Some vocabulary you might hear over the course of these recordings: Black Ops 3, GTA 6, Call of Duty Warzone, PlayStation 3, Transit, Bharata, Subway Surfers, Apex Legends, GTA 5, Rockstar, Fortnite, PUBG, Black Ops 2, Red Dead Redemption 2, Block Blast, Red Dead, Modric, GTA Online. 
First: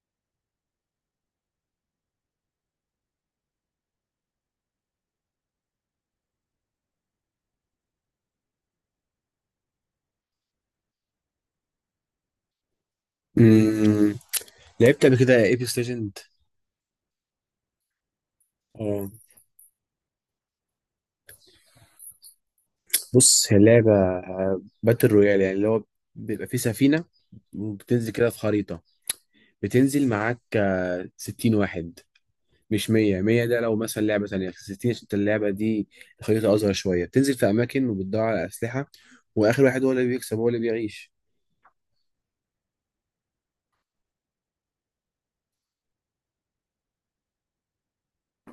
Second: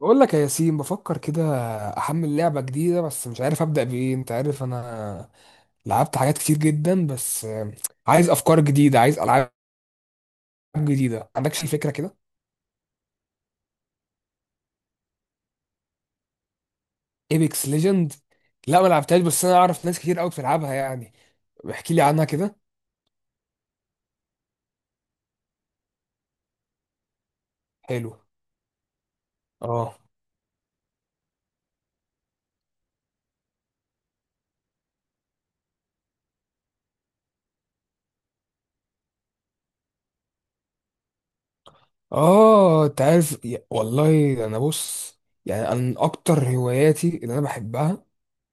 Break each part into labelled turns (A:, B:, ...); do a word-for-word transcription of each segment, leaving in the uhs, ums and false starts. A: بقول لك يا ياسين، بفكر كده احمل لعبة جديدة، بس مش عارف ابدأ بايه. انت عارف انا لعبت حاجات كتير جدا، بس آه، عايز افكار جديدة، عايز العاب جديدة. ما عندكش أي فكرة كده؟
B: امم لعبت قبل كده ايبكس ليجند.
A: ايبكس ليجند؟ لا، ما
B: اه،
A: لعبتهاش، بس انا اعرف ناس كتير قوي بتلعبها يعني. احكي لي عنها كده.
B: بص هي لعبه باتل رويال، يعني اللي هو بيبقى فيه سفينه وبتنزل
A: حلو.
B: كده في خريطه.
A: اه.
B: بتنزل معاك آه، ستين واحد، مش مية. مية ده لو مثلا لعبه ثانيه، ستين عشان اللعبه دي الخريطه اصغر شويه. بتنزل في اماكن وبتدور على اسلحه، واخر واحد هو اللي بيكسب، هو اللي بيعيش.
A: اه، انت عارف يا- والله انا بص، يعني انا من اكتر هواياتي اللي انا بحبها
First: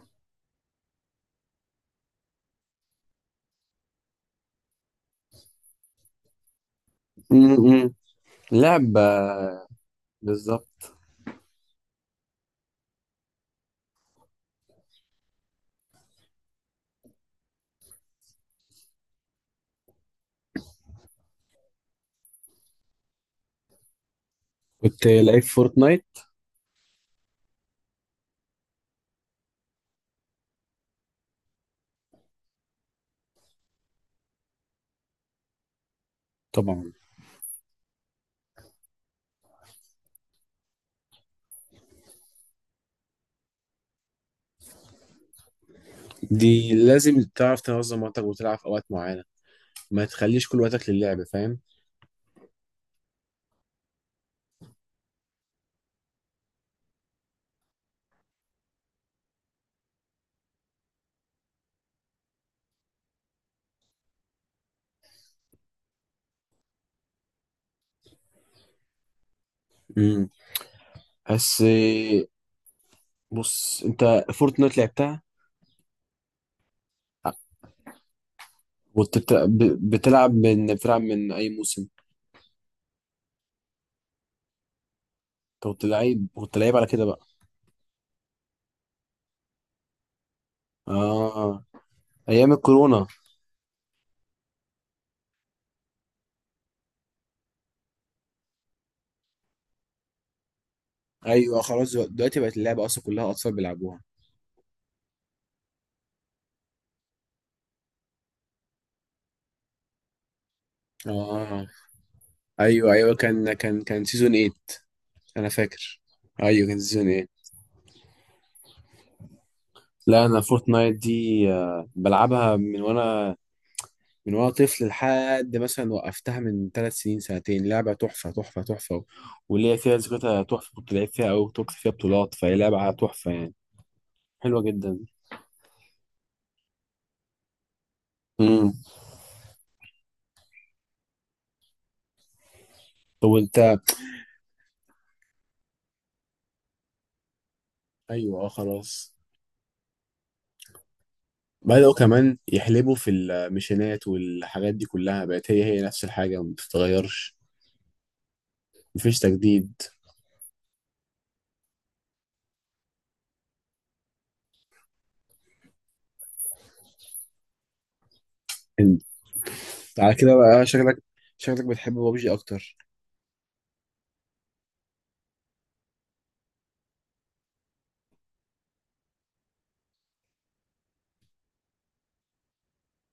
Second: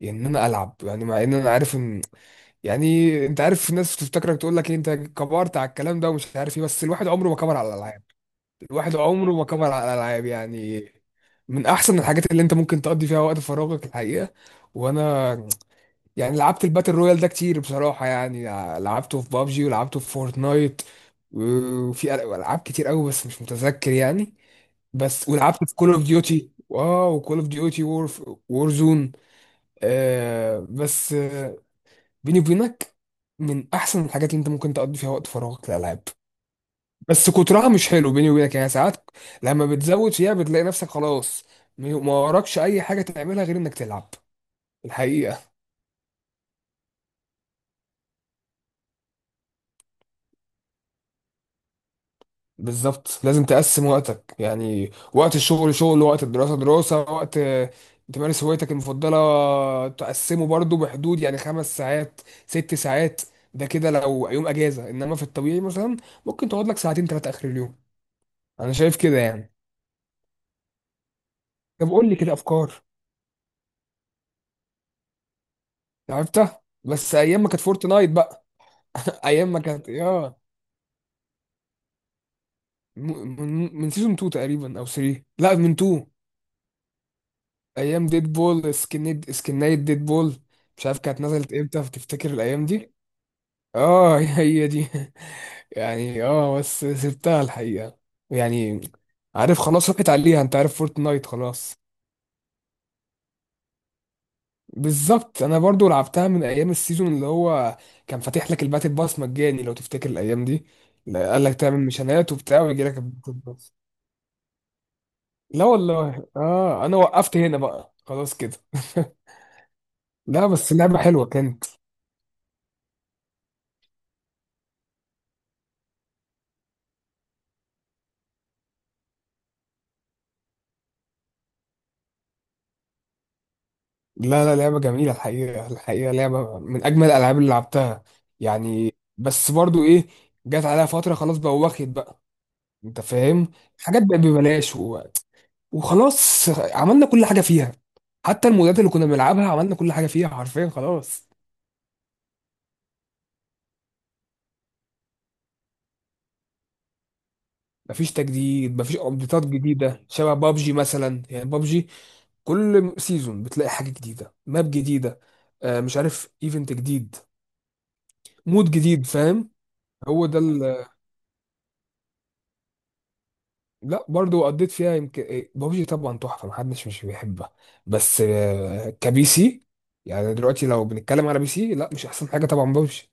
A: ان انا العب. يعني مع ان انا عارف ان، يعني انت عارف، في ناس تفتكرك تقول لك ايه، انت كبرت على الكلام ده ومش عارف ايه، بس الواحد عمره ما كبر على
B: امم
A: الالعاب. الواحد
B: لعبه.
A: عمره ما كبر على الالعاب يعني.
B: بالظبط.
A: من احسن الحاجات اللي انت ممكن تقضي فيها وقت فراغك، الحقيقه. وانا يعني لعبت الباتل رويال ده كتير، بصراحه يعني. لعبته في بابجي ولعبته في فورتنايت، وفي العاب كتير قوي بس مش متذكر يعني.
B: كنت
A: بس
B: لعيب
A: ولعبت في كول اوف
B: فورتنايت.
A: ديوتي، واو، كول اوف ديوتي وور، وور زون. آه بس، بيني وبينك، من احسن الحاجات اللي انت ممكن تقضي فيها وقت فراغك الالعاب.
B: طبعا.
A: بس كترها مش حلو، بيني وبينك يعني. ساعات لما بتزود فيها بتلاقي نفسك خلاص، ما وراكش اي حاجه تعملها غير انك تلعب، الحقيقه.
B: دي لازم تعرف تنظم وقتك وتلعب في اوقات معينه، ما تخليش كل وقتك للعب، فاهم؟
A: بالظبط، لازم تقسم وقتك، يعني وقت الشغل شغل، وقت الدراسه دراسه، وقت آه، تمارس هوايتك المفضله تقسمه برضو بحدود يعني خمس ساعات، ست ساعات. ده كده لو يوم اجازه، انما في الطبيعي مثلا ممكن تقعد لك ساعتين ثلاثه اخر اليوم. انا شايف كده يعني.
B: امم بس
A: طب قول لي
B: آه،
A: كده افكار.
B: بص انت، فورتنايت لعبتها.
A: عرفتها، بس ايام ما كانت فورتنايت بقى.
B: كنت بت-
A: ايام ما
B: ب-
A: كانت
B: بتلعب
A: يا
B: من بتلعب من اي موسم؟
A: م- من من سيزون اتنين تقريبا او تلاتة، لا
B: انت
A: من
B: كنت
A: اتنين.
B: لعيب كنت لعيب على كده بقى.
A: ايام ديد بول سكنيد سكنايت ديد بول. مش عارف كانت نزلت
B: اه،
A: امتى، تفتكر
B: ايام
A: الايام دي؟
B: الكورونا.
A: اه هي دي يعني. اه، بس سبتها الحقيقة يعني. عارف، خلاص، راحت عليها. انت عارف، فورتنايت
B: ايوه
A: خلاص.
B: خلاص، دلوقتي دلوقتي بقت اللعبه اصلا كلها اطفال بيلعبوها.
A: بالظبط، انا برضو لعبتها من ايام السيزون اللي هو كان فاتح لك الباتل باس مجاني، لو تفتكر الايام دي. لا، قال لك
B: اه،
A: تعمل ميشنات وبتاع ويجي
B: ايوه
A: لك
B: ايوه،
A: الباتل
B: كان
A: باس.
B: كان كان سيزون تمانية انا
A: لا
B: فاكر.
A: والله،
B: ايوه كان
A: اه، انا
B: سيزون تمانية.
A: وقفت هنا بقى خلاص كده.
B: لا، انا
A: لا بس
B: فورتنايت
A: لعبة حلوة
B: دي
A: كانت.
B: آه، بلعبها من وانا من وانا طفل، لحد مثلا وقفتها من ثلاث سنين سنتين. لعبه تحفه تحفه تحفه، وليا فيها ذكرياتها تحفه. كنت لعبت فيها او كنت فيها بطولات، فهي لعبه تحفه يعني.
A: لا لا،
B: حلوه
A: لعبة
B: جدا.
A: جميلة الحقيقة. الحقيقة لعبة من اجمل الالعاب اللي لعبتها.
B: امم
A: يعني بس برضو ايه، جت عليها فترة خلاص بقى، واخد بقى، انت
B: طب
A: فاهم.
B: وانت؟
A: حاجات بقت ببلاش وخلاص، عملنا كل حاجه فيها.
B: ايوه
A: حتى
B: اه
A: المودات اللي كنا
B: خلاص.
A: بنلعبها عملنا كل حاجه فيها حرفيا خلاص.
B: بدأوا كمان يحلبوا في الميشنات، والحاجات دي كلها بقت هي هي نفس الحاجه، ما بتتغيرش.
A: مفيش تجديد، مفيش
B: مفيش
A: ابديتات
B: تجديد.
A: جديده. شبه بابجي مثلا، يعني بابجي كل سيزون بتلاقي حاجه جديده، ماب جديده، آه، مش عارف، ايفنت جديد، مود
B: انت
A: جديد، فاهم.
B: على
A: هو
B: كده
A: ده
B: بقى
A: ال-
B: شكلك شكلك بتحب بابجي اكتر؟
A: لا برضو قضيت فيها يمكن إيه، بابجي طبعا تحفه، محدش مش بيحبها. بس آه، كبي سي يعني. دلوقتي لو بنتكلم على بي سي، لا، مش احسن حاجه طبعا، بابجي.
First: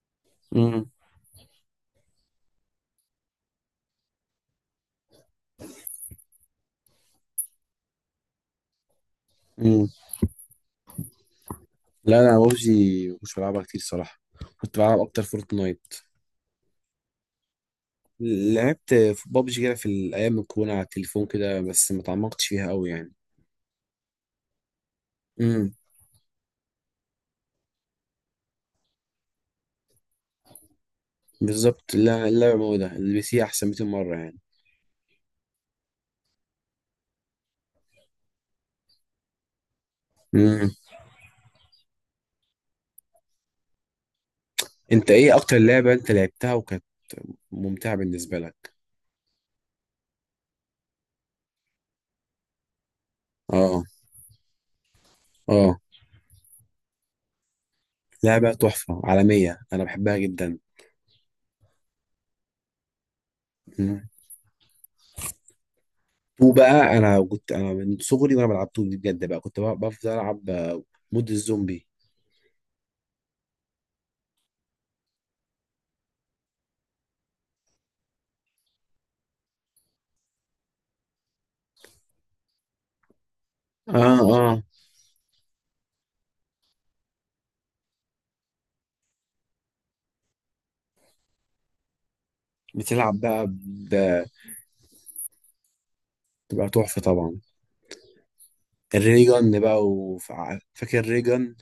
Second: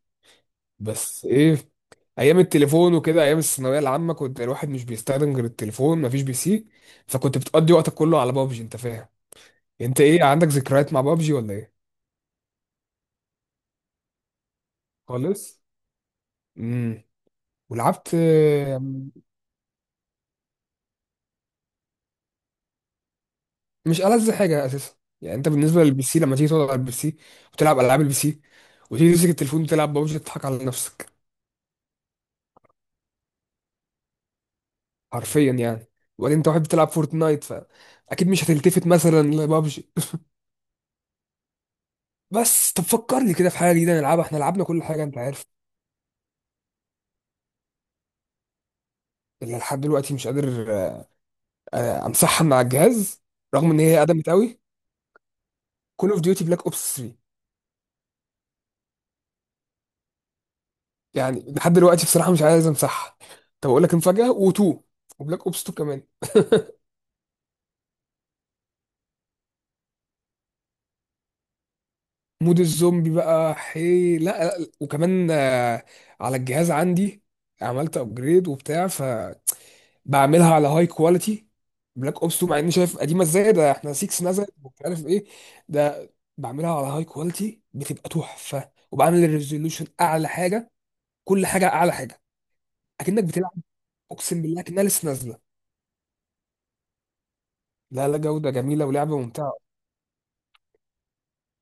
B: امم
A: بس ايه، ايام التليفون وكده، ايام الثانويه العامه، كنت الواحد مش بيستخدم غير التليفون، مفيش بي سي، فكنت بتقضي وقتك كله على بابجي، انت فاهم.
B: امم
A: انت ايه، عندك ذكريات مع بابجي ولا ايه؟
B: لا، انا بابجي مش بلعبها كتير صراحه، كنت بلعب اكتر
A: خالص.
B: فورتنايت.
A: امم. ولعبت
B: لعبت
A: آم،
B: في بابجي كده في الايام الكورونا على التليفون كده، بس ما تعمقتش فيها قوي يعني.
A: مش ألذ حاجه اساسا يعني. انت
B: امم
A: بالنسبه للبي سي، لما تيجي تقعد على البي سي وتلعب العاب البي سي، وتيجي تمسك التليفون وتلعب بابجي، تضحك على نفسك
B: بالظبط، لا، اللعبه موجوده البي سي احسن ميتين مره يعني.
A: حرفيا يعني. وبعدين انت واحد بتلعب فورتنايت، فاكيد مش هتلتفت مثلا لبابجي.
B: امم
A: بس طب فكرني كده في حاجه جديده نلعبها، احنا لعبنا كل حاجه
B: انت
A: انت
B: ايه
A: عارف.
B: اكتر لعبه انت لعبتها وكانت ممتعه بالنسبه لك؟
A: اللي لحد دلوقتي مش قادر آه، امسحها مع الجهاز، رغم ان
B: اه
A: هي قدمت قوي،
B: اه،
A: كول اوف ديوتي بلاك اوبس تلاتة.
B: لعبه تحفه عالميه، انا بحبها جدا.
A: يعني لحد دلوقتي بصراحه مش عايز امسحها. طب اقول لك
B: امم
A: مفاجاه، و2، وبلاك اوبس اتنين كمان.
B: وبقى انا كنت، انا من صغري وانا بلعب طول، بجد بقى كنت بقى بفضل العب آه، مود الزومبي.
A: مود الزومبي بقى، حي لا لا لا. وكمان آه، على الجهاز عندي عملت ابجريد وبتاع، فبعملها على هاي كواليتي. بلاك اوبس اتنين، مع اني شايف قديمه ازاي، ده احنا
B: اه
A: ستة نزل
B: اه،
A: ومش عارف ايه ده. بعملها على هاي كواليتي، بتبقى تحفه، وبعمل الريزولوشن اعلى حاجه، كل حاجه اعلى حاجه،
B: بتلعب
A: اكنك
B: بقى
A: بتلعب.
B: ب-
A: اقسم بالله اكنها لسه نازله.
B: بتبقى تحفه طبعا.
A: لا لا، جوده جميله ولعبه ممتعه.
B: الريجن بقى، وفاكر الريجن.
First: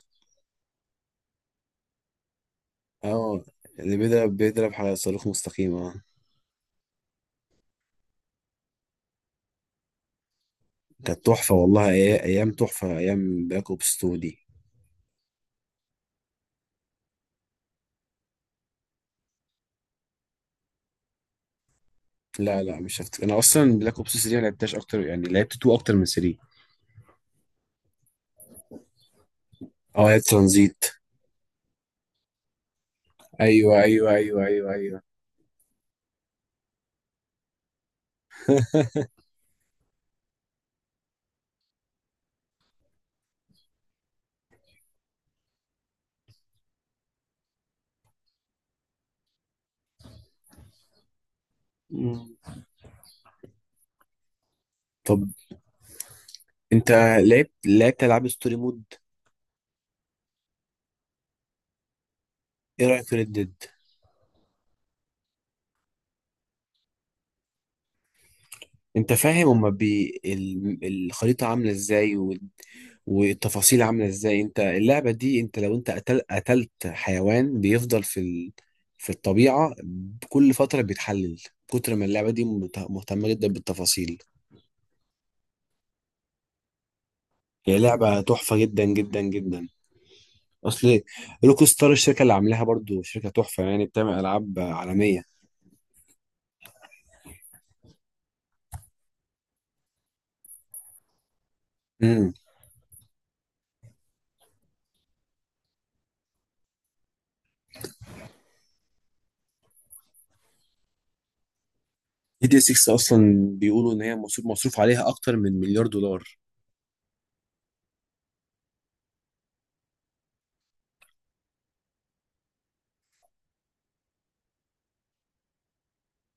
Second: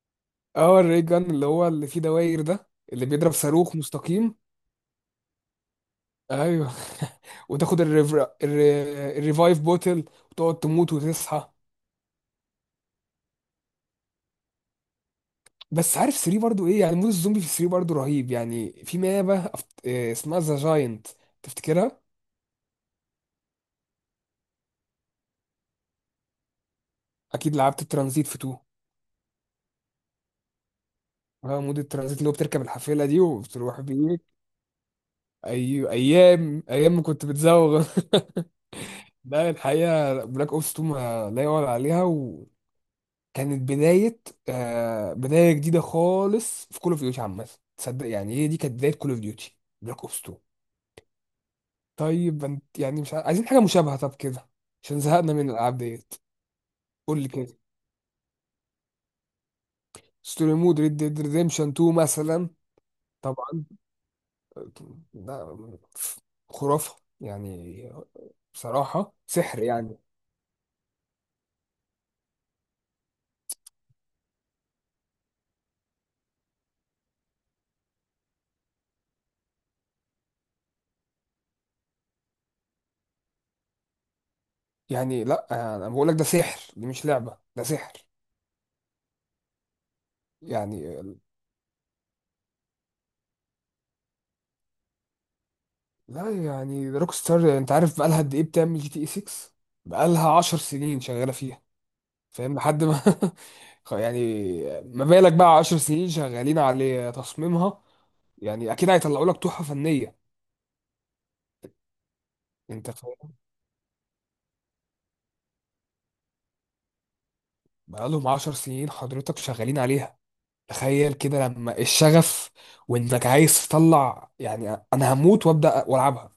A: اه، الري جان اللي هو اللي فيه دواير ده، اللي بيضرب
B: اه،
A: صاروخ
B: اللي
A: مستقيم.
B: بيضرب بيضرب على صاروخ مستقيم، اه.
A: ايوه وتاخد الريفر... الر... الريفايف بوتل، وتقعد تموت
B: كانت
A: وتصحى.
B: تحفة والله. أي- أيام تحفة، أيام بلاك أوبس اتنين دي.
A: بس عارف تلاتة برضو ايه يعني، مود الزومبي في تلاتة برضو رهيب يعني، في مابة أفت... إيه اسمها، ذا جاينت، تفتكرها؟
B: لا لا، مش هفتكر، أنا أصلا بلاك أوبس تلاتة ما لعبتهاش أكتر، يعني لعبت اتنين أكتر من تلاتة.
A: اكيد لعبت الترانزيت في اتنين.
B: اه لعبت ترانزيت.
A: اه مود الترانزيت، اللي هو بتركب الحافلة دي وبتروح
B: أيوه أيوه
A: بيه.
B: أيوه أيوه أيوه.
A: ايوه، ايام ايام ما كنت بتزوغ لا الحقيقة بلاك أوبس اتنين ما لا يعلى عليها، وكانت بداية، آه بداية جديدة خالص في كول اوف ديوتي عامة. تصدق يعني، هي دي كانت بداية كول اوف ديوتي، بلاك أوبس اتنين.
B: مم.
A: طيب انت يعني مش عاي- عايزين حاجة مشابهة طب كده، عشان
B: طب
A: زهقنا من الألعاب ديت.
B: أنت
A: قول لي
B: لعبت
A: كده.
B: لعبت ألعاب ستوري مود.
A: ستوري مود، ريد ديد ريديمشن اتنين مثلا؟
B: إيه رأيك في ريد ديد؟
A: طبعا، ده خرافة يعني.
B: أنت
A: بصراحة
B: فاهم
A: سحر
B: هما
A: يعني.
B: بي ال... الخريطة عاملة إزاي، والتفاصيل عاملة ازاي. انت اللعبة دي، انت لو انت قتل قتلت حيوان، بيفضل في ال... في الطبيعة كل فترة بيتحلل. كتر ما اللعبة دي مت- مهتمة جدا بالتفاصيل.
A: يعني لا، انا بقول لك ده سحر، دي مش لعبة، ده
B: هي
A: سحر
B: لعبة تحفة جدا جدا جدا. اصل
A: يعني.
B: روك ستار، الشركة اللي عاملاها، برضو شركة تحفة يعني، بتعمل العاب عالمية.
A: لا يعني، روك ستار، انت عارف بقالها قد ايه بتعمل جي تي اي ستة؟ بقالها عشر سنين شغاله فيها،
B: امم
A: فاهم، لحد ما خ- يعني ما بالك بقى عشر سنين شغالين على تصميمها، يعني اكيد هيطلعوا لك تحفه فنيه،
B: جي تي
A: انت
B: ستة
A: فاهم.
B: اصلا بيقولوا ان هي مصروف مصروف عليها اكتر من مليار دولار.
A: بقالهم عشر سنين حضرتك شغالين عليها، تخيل كده لما الشغف وانك عايز تطلع. يعني انا هموت وابدا والعبها.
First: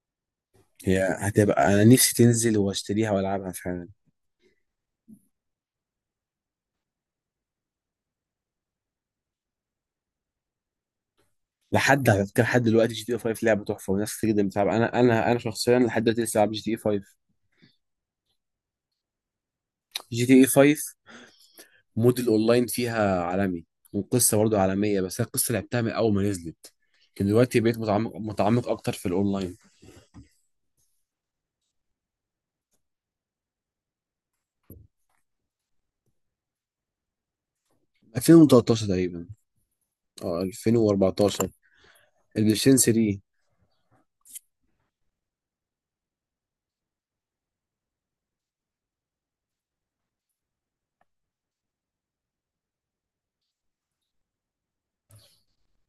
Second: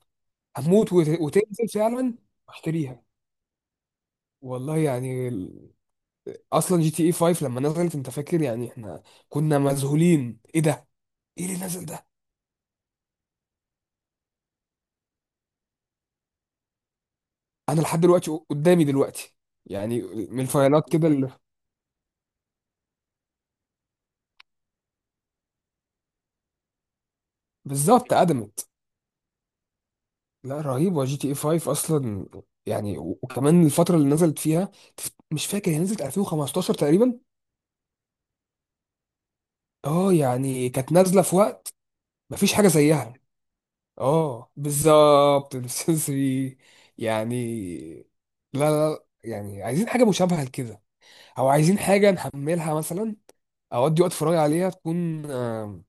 A: هموت
B: هي
A: وت- وتنزل
B: هتبقى، انا
A: فعلا
B: نفسي تنزل
A: واشتريها.
B: واشتريها والعبها فعلا.
A: والله يعني، اصلا جي تي اي خمسة لما نزلت انت فاكر يعني، احنا كنا مذهولين ايه ده، ايه اللي نزل ده.
B: لحد على فكره، لحد دلوقتي جي تي اي خمسة لعبه تحفه وناس كتير جدا بتلعب. انا انا انا شخصيا لحد دلوقتي لسه بلعب جي تي اي خمسة.
A: انا لحد دلوقتي قدامي دلوقتي يعني،
B: جي تي
A: من
B: اي
A: الفايلات
B: خمسة
A: كده اللي،
B: مود الاونلاين فيها عالمي، والقصه برضه عالميه، بس أنا القصه لعبتها من اول ما نزلت، لكن دلوقتي بقيت
A: بالظبط،
B: متعمق متعمق
A: قدمت.
B: اكتر في الاونلاين.
A: لا رهيبه جي تي اي خمسة اصلا يعني، و- وكمان الفتره اللي نزلت فيها، تف- مش فاكر، هي نزلت ألفين وخمستاشر تقريبا.
B: الفين وتلتاشر تقريبا.
A: اه
B: اه
A: يعني كانت نازله في
B: الفين واربعتاشر.
A: وقت مفيش حاجه
B: البلايستيشن
A: زيها.
B: تلاتة.
A: اه بالظبط، السنسري يعني. لا لا لا، يعني عايزين حاجه مشابهه لكده، او عايزين حاجه نحملها مثلا اودي وقت فراغي عليها، تكون آه،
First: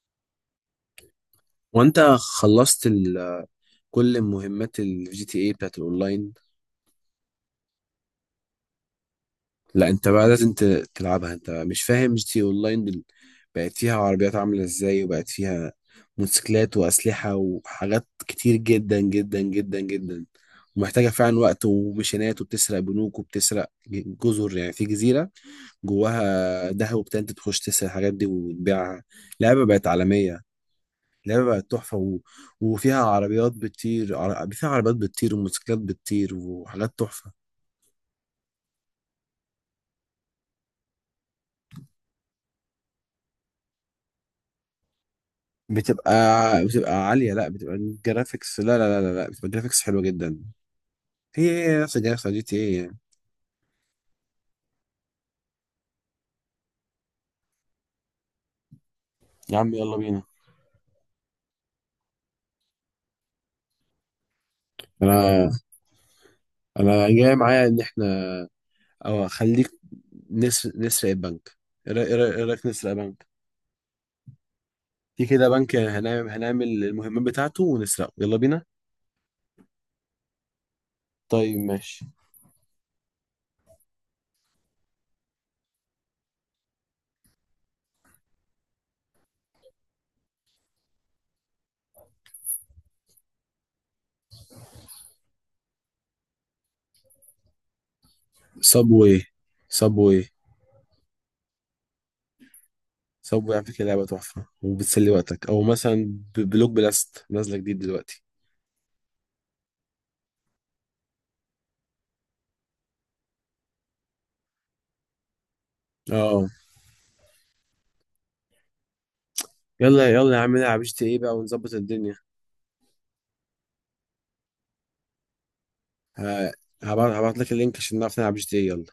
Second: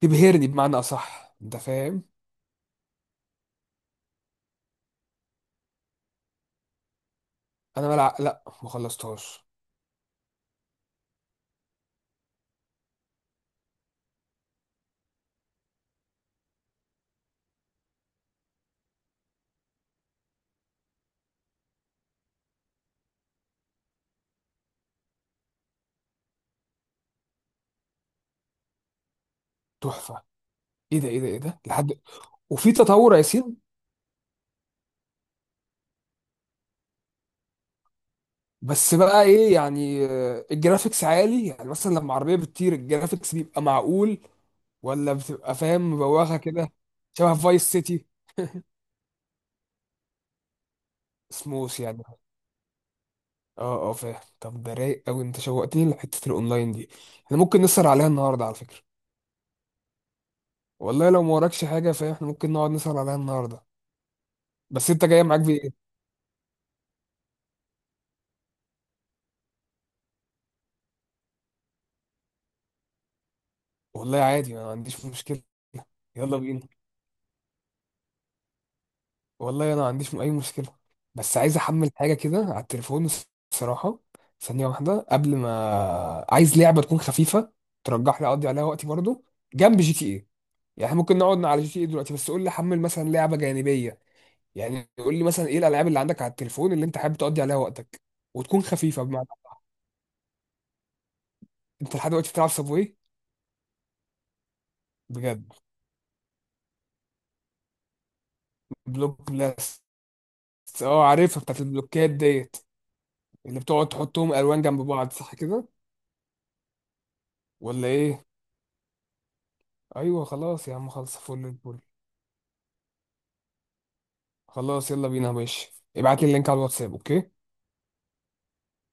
A: تبهرني، بمعنى اصح، انت
B: وانت
A: فاهم.
B: خلصت ال... كل مهمات الجي تي اي بتاعت الاونلاين؟
A: انا ملع... لا، ما خلصتهاش.
B: لا، انت بقى لازم ت- تلعبها. انت مش فاهم، جي تي اونلاين دل... بقت فيها عربيات عاملة ازاي، وبقت فيها موتوسيكلات وأسلحة وحاجات كتير جدا جدا جدا جدا. ومحتاجة فعلا وقت وميشنات، وبتسرق بنوك، وبتسرق جزر. يعني في جزيرة جواها دهب وبتاع، انت تخش تسرق الحاجات دي وتبيعها. لعبة بقت
A: تحفه.
B: عالمية،
A: ايه ده، ايه ده، ايه
B: لعبة
A: ده،
B: بقت تحفة
A: لحد،
B: و...
A: وفي
B: وفيها
A: تطور يا
B: عربيات
A: ياسين.
B: بتطير عر... فيها عربيات بتطير وموتوسيكلات بتطير، وحاجات تحفة.
A: بس بقى ايه يعني، آه، الجرافيكس عالي يعني مثلا لما عربيه بتطير، الجرافيكس بيبقى معقول ولا بتبقى فاهم
B: بتبقى
A: مبوخه كده؟
B: بتبقى عالية،
A: شبه
B: لا
A: فايس
B: بتبقى
A: سيتي،
B: الجرافيكس، لا لا لا لا لا، بتبقى جرافيكس حلوة جدا. هي
A: سموث
B: هي نفس
A: يعني.
B: الجرافيكس بتاع جي تي ايه يعني.
A: اه اه فاهم. طب ده رايق قوي، انت شوقتني لحته الاونلاين دي، احنا ممكن نسهر عليها النهارده على فكره.
B: يا عم يلا بينا.
A: والله لو ما وراكش حاجه، فاهم، احنا ممكن نقعد نسهر عليها النهارده. بس انت جاي معاك
B: انا
A: بايه؟
B: انا جاي معايا ان احنا، او خليك، نسر نسرق البنك. ايه رأي- إيه رأي- إيه رأيك نسرق بنك؟
A: والله عادي، انا ما عنديش
B: في
A: مشكلة.
B: كده بنك، هنعمل
A: يلا بينا.
B: هنعمل المهمات بتاعته ونسرقه، يلا بينا.
A: والله انا ما عنديش اي مشكلة، بس عايز
B: طيب
A: احمل
B: ماشي.
A: حاجة كده على التليفون، الصراحة. ثانية واحدة قبل ما، عايز لعبة تكون خفيفة ترجح لي، اقضي عليها وقتي برضو جنب جي تي ايه. يعني إحنا ممكن نقعد على جي تي ايه دلوقتي، بس قول لي حمل مثلا لعبة جانبية. يعني قول لي مثلا، ايه الالعاب اللي عندك على التليفون اللي انت حابب تقضي عليها وقتك، وتكون خفيفة
B: صابوي.
A: بمعنى.
B: صابوي.
A: انت لحد دلوقتي بتلعب صابواي؟
B: صابوي على فكرة لعبة تحفة وبتسلي وقتك،
A: بجد؟
B: أو مثلا ب- بلوك بلاست نازلة جديد دلوقتي.
A: بلوك بلاست، اه عارفها، بتاعت البلوكات ديت، اللي بتقعد تحطهم الوان جنب بعض صح كده
B: اه
A: ولا ايه؟
B: يلا
A: ايوه
B: يلا يا عم
A: خلاص يا
B: نلعب
A: عم،
B: جي تي
A: خلص،
B: ايه بقى
A: فل
B: ونظبط
A: الفل.
B: الدنيا.
A: خلاص يلا بينا يا باشا، ابعت لي اللينك
B: ه-
A: على الواتساب،
B: هبعت هبعت
A: اوكي؟
B: لك اللينك عشان نعرف نلعب جي تي اي يلا.